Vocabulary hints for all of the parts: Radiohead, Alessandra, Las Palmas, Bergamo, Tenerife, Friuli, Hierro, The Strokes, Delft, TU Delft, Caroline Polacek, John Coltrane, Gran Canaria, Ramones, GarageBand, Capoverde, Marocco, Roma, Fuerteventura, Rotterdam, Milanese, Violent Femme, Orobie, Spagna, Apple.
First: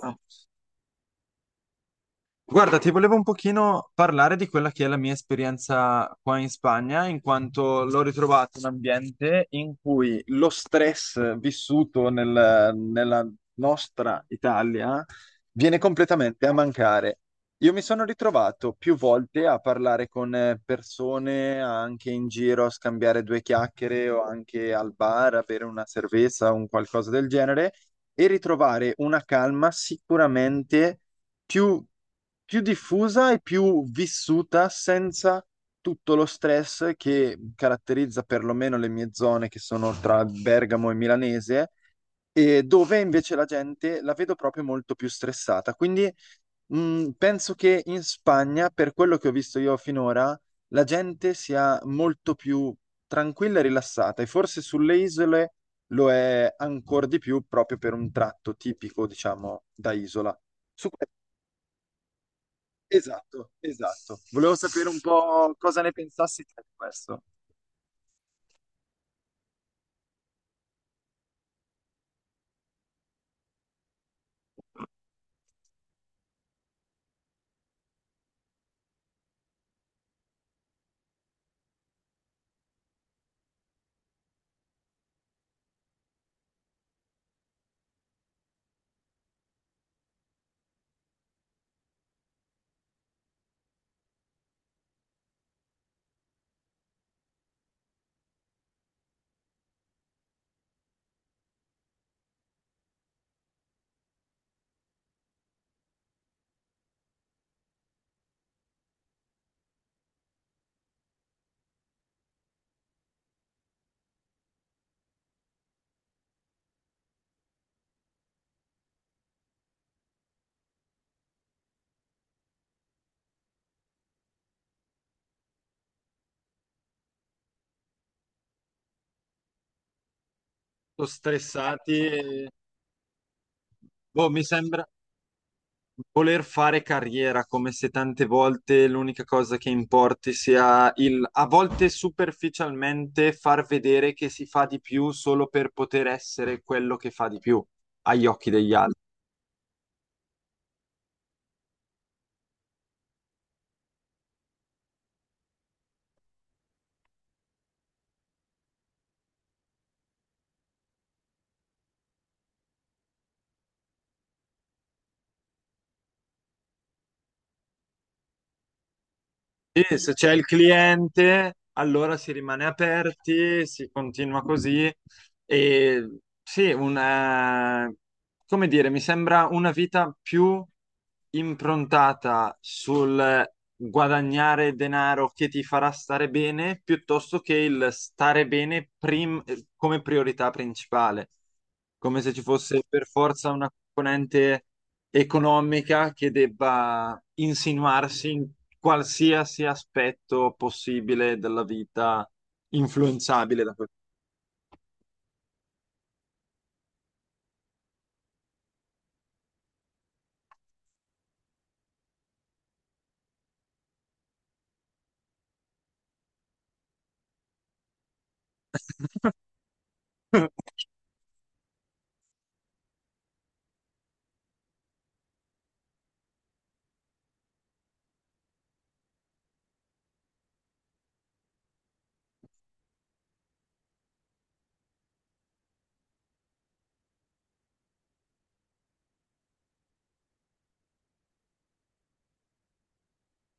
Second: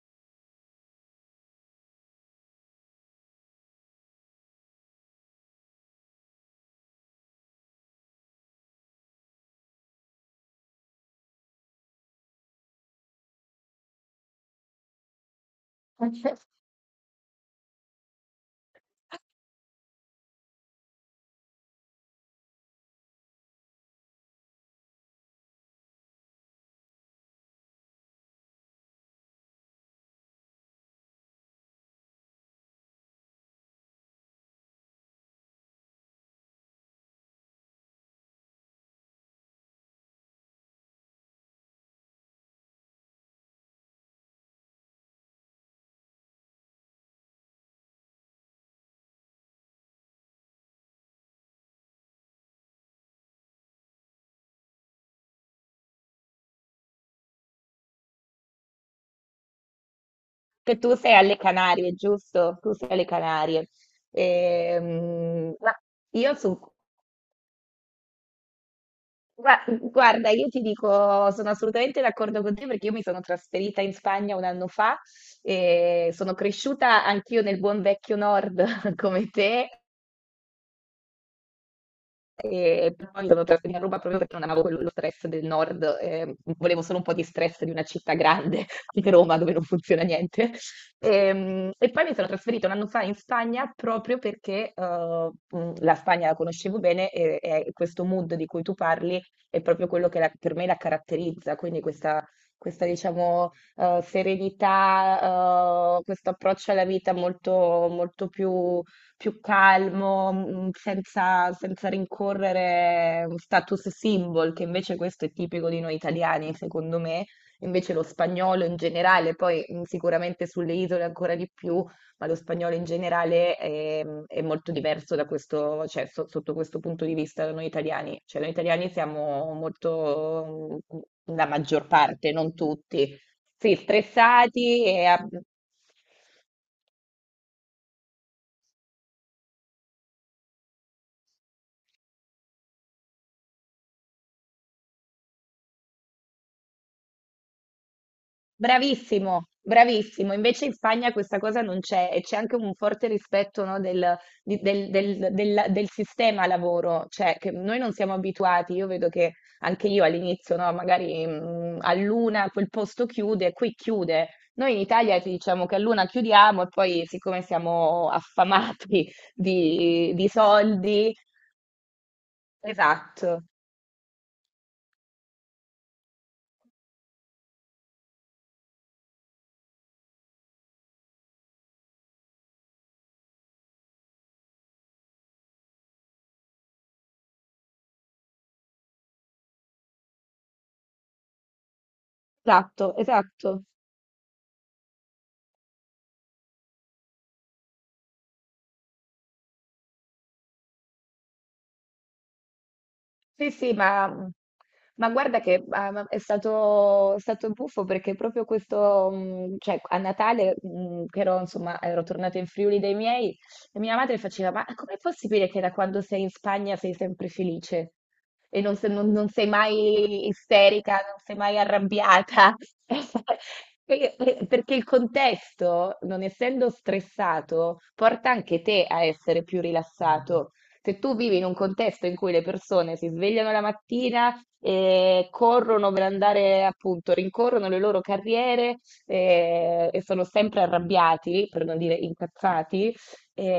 Ah. Guarda, ti volevo un pochino parlare di quella che è la mia esperienza qua in Spagna, in quanto l'ho ritrovato un ambiente in cui lo stress vissuto nella nostra Italia viene completamente a mancare. Io mi sono ritrovato più volte a parlare con persone anche in giro, a scambiare due chiacchiere o anche al bar, a bere una cerveza o un qualcosa del genere e ritrovare una calma sicuramente più, più diffusa e più vissuta senza tutto lo stress che caratterizza perlomeno le mie zone che sono tra Bergamo e Milanese. E dove invece la gente la vedo proprio molto più stressata. Quindi penso che in Spagna, per quello che ho visto io finora, la gente sia molto più tranquilla e rilassata, e forse sulle isole lo è ancora di più proprio per un tratto tipico, diciamo, da isola. Che Su. tu sei alle Canarie, giusto? Tu sei alle Esatto, Canarie. esatto. Volevo sapere un po' Ma cosa ne io pensassi te di questo. Guarda, io ti dico, sono assolutamente d'accordo con te perché io mi sono trasferita in Spagna un anno fa e sono cresciuta anch'io nel buon vecchio nord come te. E poi sono trasferita a Roma proprio perché non amavo quello lo stress del nord. Volevo solo un po' di stress di una città grande, di Roma, dove non funziona niente. Poi mi sono trasferita un anno fa in Spagna proprio perché la Spagna la conoscevo bene e questo mood di cui tu parli è proprio quello che per me la caratterizza, quindi questa, diciamo, serenità, questo approccio alla vita molto più più calmo, senza rincorrere un status symbol, che invece questo è tipico di noi italiani, secondo me. Invece lo spagnolo in generale, poi sicuramente sulle isole ancora di più, ma lo spagnolo in generale è molto diverso da questo, cioè, sotto questo punto di vista da noi italiani. Cioè, noi italiani siamo molto, Sono la maggior stressati parte, e non tutti, sì, boh, mi stressati sembra e. voler fare carriera, come se tante volte l'unica cosa che importi sia il, a volte superficialmente, far vedere che si fa di più solo per poter essere quello che fa di più agli occhi degli altri. Bravissimo, bravissimo. Invece in Spagna questa cosa non c'è e c'è anche un forte rispetto, no, del sistema lavoro, cioè che noi non siamo abituati. Io vedo che anche io all'inizio, no, magari a luna quel posto chiude, qui chiude. Noi in Italia ti diciamo che a luna chiudiamo e poi siccome siamo affamati E se di c'è il soldi. cliente, allora si rimane Esatto, aperti, si continua così. E sì, un come dire, mi sembra una vita più improntata sul guadagnare denaro che ti farà stare bene, piuttosto che il stare bene come priorità principale, come se ci fosse per forza esatto. una componente economica che debba insinuarsi in qualsiasi aspetto possibile della vita Sì, influenzabile sì, da questo. ma, mhmm, ma guarda che ma è stato buffo perché proprio questo, cioè a Natale, che ero, insomma, ero tornata in Friuli dai miei, e mia madre faceva, ma com'è possibile che da quando sei in Spagna sei sempre felice? E non, non sei mai isterica, non sei mai arrabbiata? Perché il contesto, non essendo stressato, porta anche te a essere più rilassato. Se tu vivi in un contesto in cui le persone si svegliano la mattina e corrono per andare, appunto, rincorrono le loro carriere, e sono sempre arrabbiati, per non dire incazzati,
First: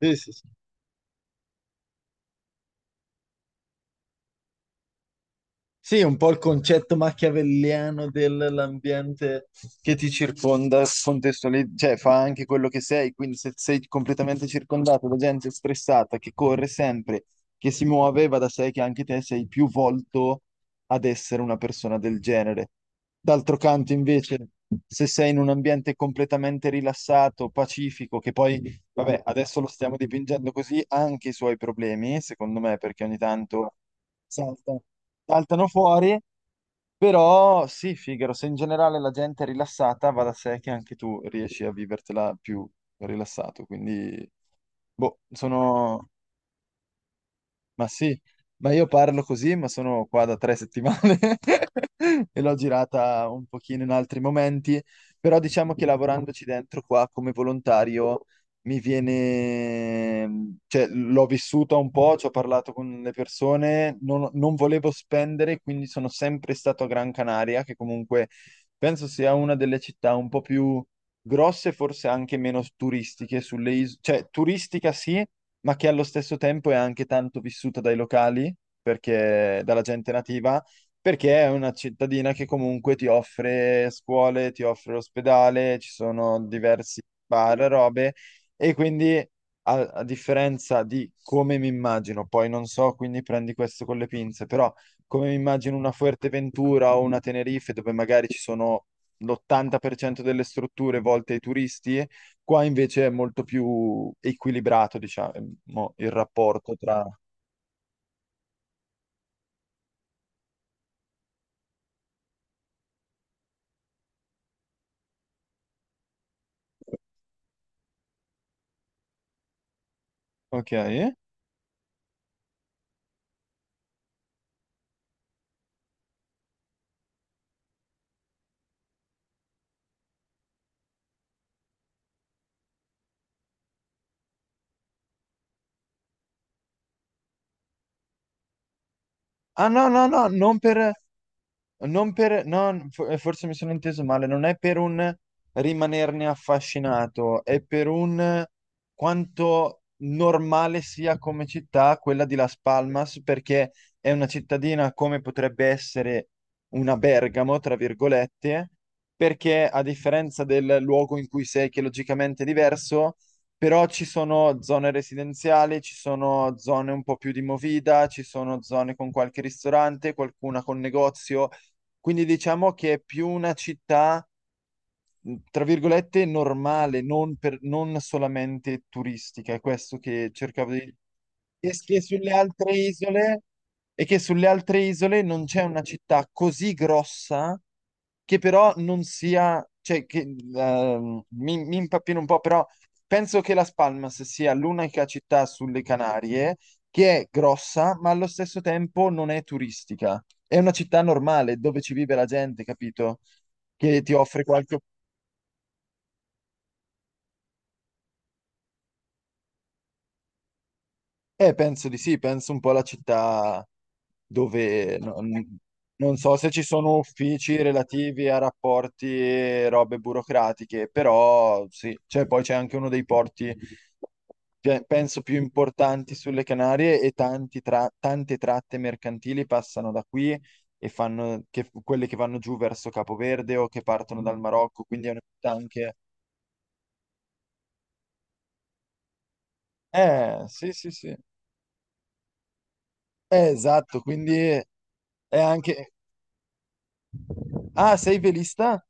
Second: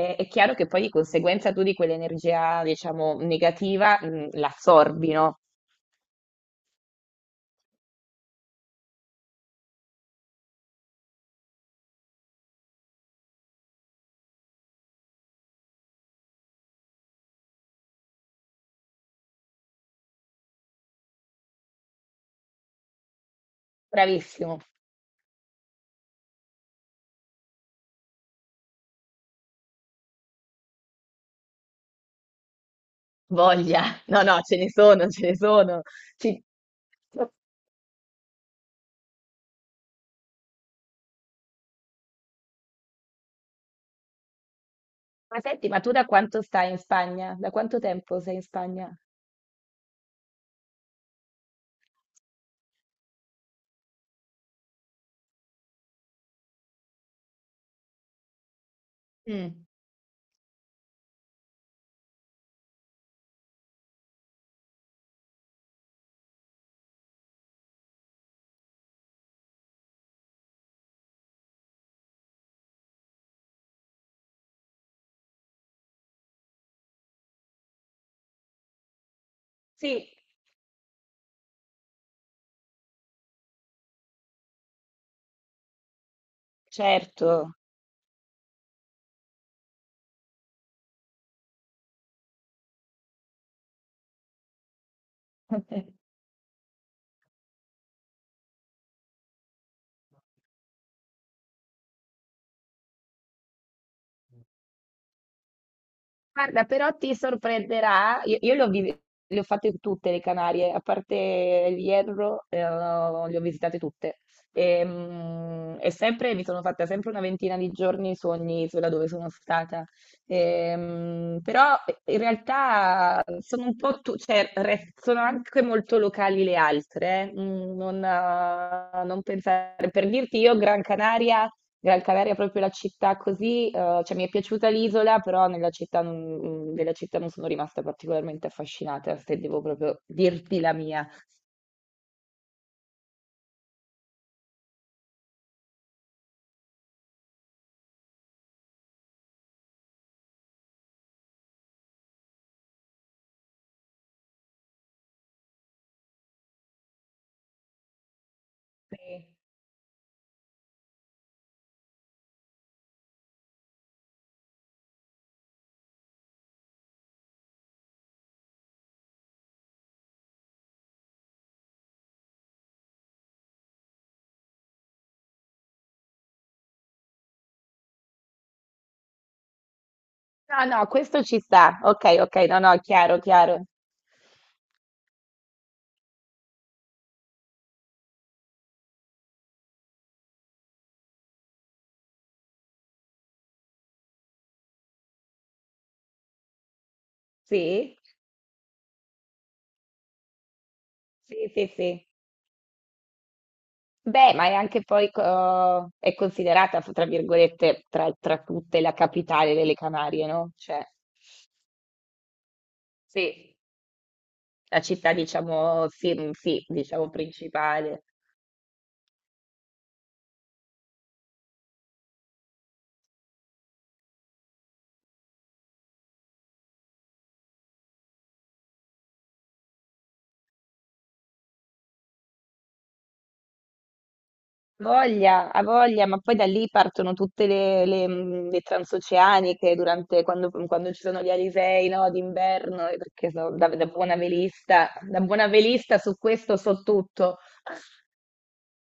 Sì, è sì, sì. chiaro che poi di conseguenza tu di quell'energia, diciamo, negativa, l'assorbi, no? Sì, un po' il concetto machiavelliano dell'ambiente che ti circonda, cioè fa anche quello che sei, quindi se sei completamente circondato da gente stressata, che corre sempre, che si muove, va da sé che anche te sei più volto ad essere una persona del genere. D'altro canto, invece, Bravissimo, se sei in un ambiente completamente rilassato, pacifico, che poi, vabbè, adesso lo stiamo dipingendo così, ha anche i suoi problemi, secondo me, perché ogni tanto voglia. No, no, ce ne saltano, sono, ce ne saltano sono. fuori, Ci- però sì, Figaro, se in generale la gente è rilassata, va da sé che anche tu riesci a vivertela più rilassato, quindi boh, Ma senti, ma tu da sono quanto stai in Spagna? Da quanto ma sì, tempo sei in ma io Spagna? parlo così, ma sono qua da 3 settimane e l'ho girata un pochino in altri momenti, però diciamo che lavorandoci dentro qua come volontario mi Mm. viene, cioè l'ho vissuta un po', ci ho parlato con le persone, non volevo spendere, quindi sono sempre stato a Gran Canaria, che comunque penso sia una delle città un po' più grosse, forse anche meno turistiche sulle isole, cioè turistica sì ma che allo stesso tempo è anche tanto vissuta dai locali, perché, dalla Sì. gente nativa, perché è una cittadina che comunque ti offre scuole, ti offre l'ospedale, ci sono diversi Certo. bar, robe, e quindi a differenza di come mi immagino, poi non so, quindi prendi questo con le pinze, però come mi immagino una Fuerteventura o una Tenerife dove magari ci sono l'80% delle strutture volte ai turisti. Qua invece è molto più equilibrato, diciamo, il Guarda, rapporto però tra... ti sorprenderà, io le ho, le ho fatte tutte le Canarie, a parte il Hierro, le ho visitate tutte. E sempre mi sono fatta sempre una ventina di giorni su ogni isola dove sono stata. Ok. Però in realtà sono un po' cioè, sono anche molto locali le altre. Eh. Non, non pensare, per dirti io, Gran Canaria. Gran Canaria è proprio la città così, cioè mi è piaciuta l'isola, però nella città non mhmm, della città non sono rimasta particolarmente affascinata, se devo Ah no, proprio no, no, non dirti la per... mia. Forse mi sono inteso male, non è per un rimanerne affascinato, è per un quanto normale sia come città quella di Las Palmas, perché è una cittadina come potrebbe essere una Bergamo, tra virgolette, Sì. perché a differenza del luogo in cui sei, che logicamente è diverso, però ci sono zone residenziali, ci sono zone un po' più di movida, ci sono zone con qualche ristorante, qualcuna con negozio quindi diciamo che è più una città tra virgolette, normale, non, non solamente turistica. È questo che No, cercavo no, di... questo ci E sta. che Okay, sulle okay, no, altre no, chiaro, isole, chiaro. e che sulle altre isole non c'è una città così grossa che però non sia... Cioè, che, mi impappino un po', però penso che Las Palmas sia l'unica città sulle Canarie che è grossa, Sì, ma allo stesso tempo non è turistica. È una città sì, normale sì, dove ci sì. vive la gente, capito? Che ti Beh, offre ma è qualche anche poi co è considerata f tra virgolette, tra tra tutte, la capitale delle Canarie, no, cioè penso di sì, penso un po' alla sì, città la dove città non, diciamo sì, non mhmm, so se ci sì, sono diciamo uffici principale. relativi a rapporti e robe burocratiche, però sì, cioè, poi c'è anche uno dei porti, penso, più importanti sulle Canarie e tanti tante tratte mercantili passano da qui e fanno quelle che vanno giù verso Capoverde o che partono dal Marocco, quindi è una città Voglia, ha anche... voglia, ma poi da lì partono tutte le transoceaniche durante, sì, sì, quando ci sì. Sono gli alisei, no, d'inverno, perché Esatto, quindi è da buona anche velista su questo so tutto. Ah, sei velista?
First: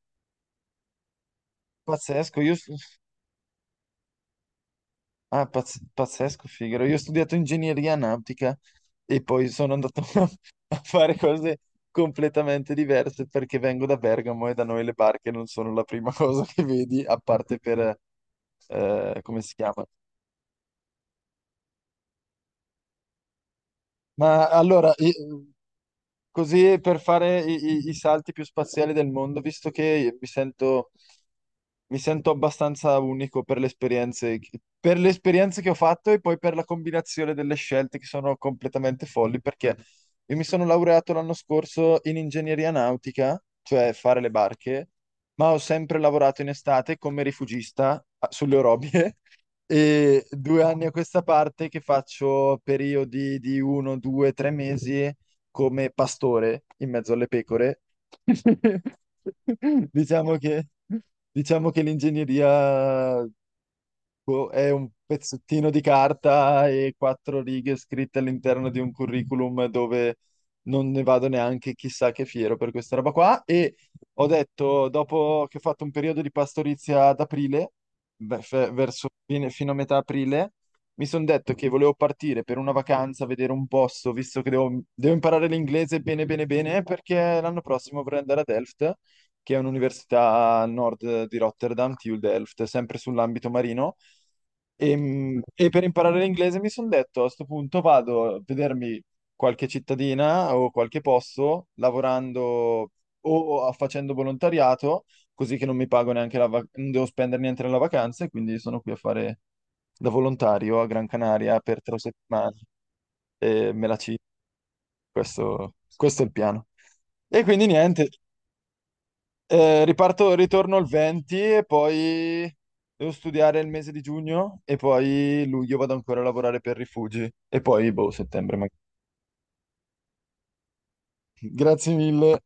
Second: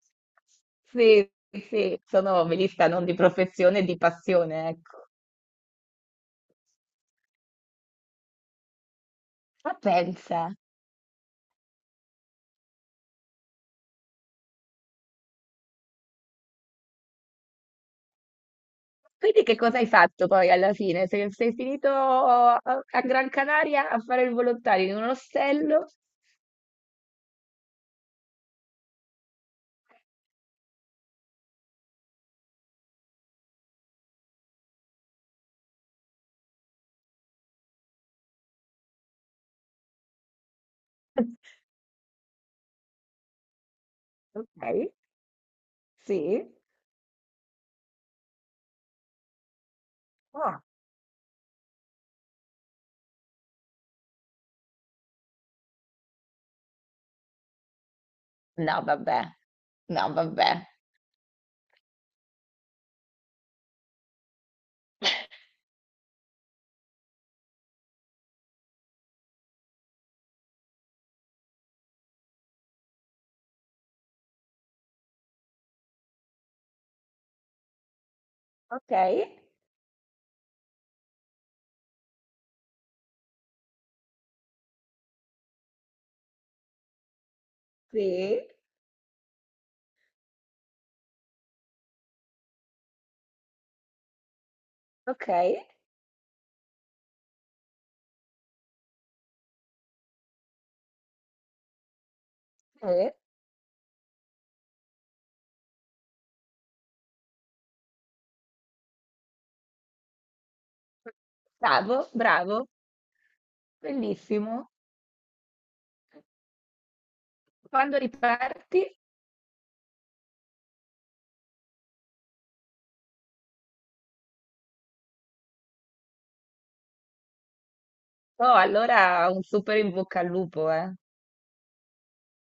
Sì, sì, Pazzesco, sono io... velista non di professione, di passione, ecco. Ah, pazzesco, Figaro. Io ho studiato ingegneria nautica e poi sono Ma andato a pensa, a fare cose completamente diverse perché vengo da Bergamo e da noi le barche non sono la prima cosa che vedi, a parte per... come quindi si che cosa chiama? hai fatto poi alla fine? Sei finito a Gran Canaria a fare il Ma volontario allora, in un ostello? così per fare i salti più spaziali del mondo, visto che mi sento abbastanza unico per le esperienze, per le esperienze che ho fatto e poi per la combinazione delle scelte che sono completamente folli, perché io mi sono laureato l'anno scorso in ingegneria nautica, cioè fare le barche, Ok, ma ho sempre lavorato sì. in estate come rifugista sulle orobie. E Ah. 2 anni a questa parte che faccio periodi di uno, due, tre mesi come pastore in mezzo alle pecore. No, vabbè. No, Diciamo vabbè. che, diciamo che l'ingegneria boh, è un pezzettino di carta e quattro righe scritte all'interno di un curriculum dove non ne vado neanche chissà che fiero per questa roba qua. E ho detto, dopo che ho fatto un periodo di pastorizia ad aprile, beh, verso Okay, fino a metà aprile, mi sono detto che volevo partire per una vacanza, vedere un posto, visto che devo imparare l'inglese bene bene bene, perché l'anno prossimo vorrei sì, andare a Delft che è un'università a nord di Rotterdam, TU Delft, sempre sull'ambito marino. E, mh, okay, e per imparare l'inglese mi sono detto a questo punto vado a vedermi qualche cittadina o qualche posto lavorando sì. o facendo volontariato, così che non mi pago neanche la vacanza, non devo spendere niente nella vacanza e quindi sono qui a fare da volontario a Gran Canaria per tre Bravo, settimane bravo. e me la ci, Bellissimo. questo è il piano. E quindi Quando niente, riparti? Riparto, ritorno il 20 e poi devo studiare il mese di giugno e poi luglio vado ancora a lavorare per rifugi e poi, boh, Oh, settembre magari. allora un super in bocca al lupo, eh. Grazie mille.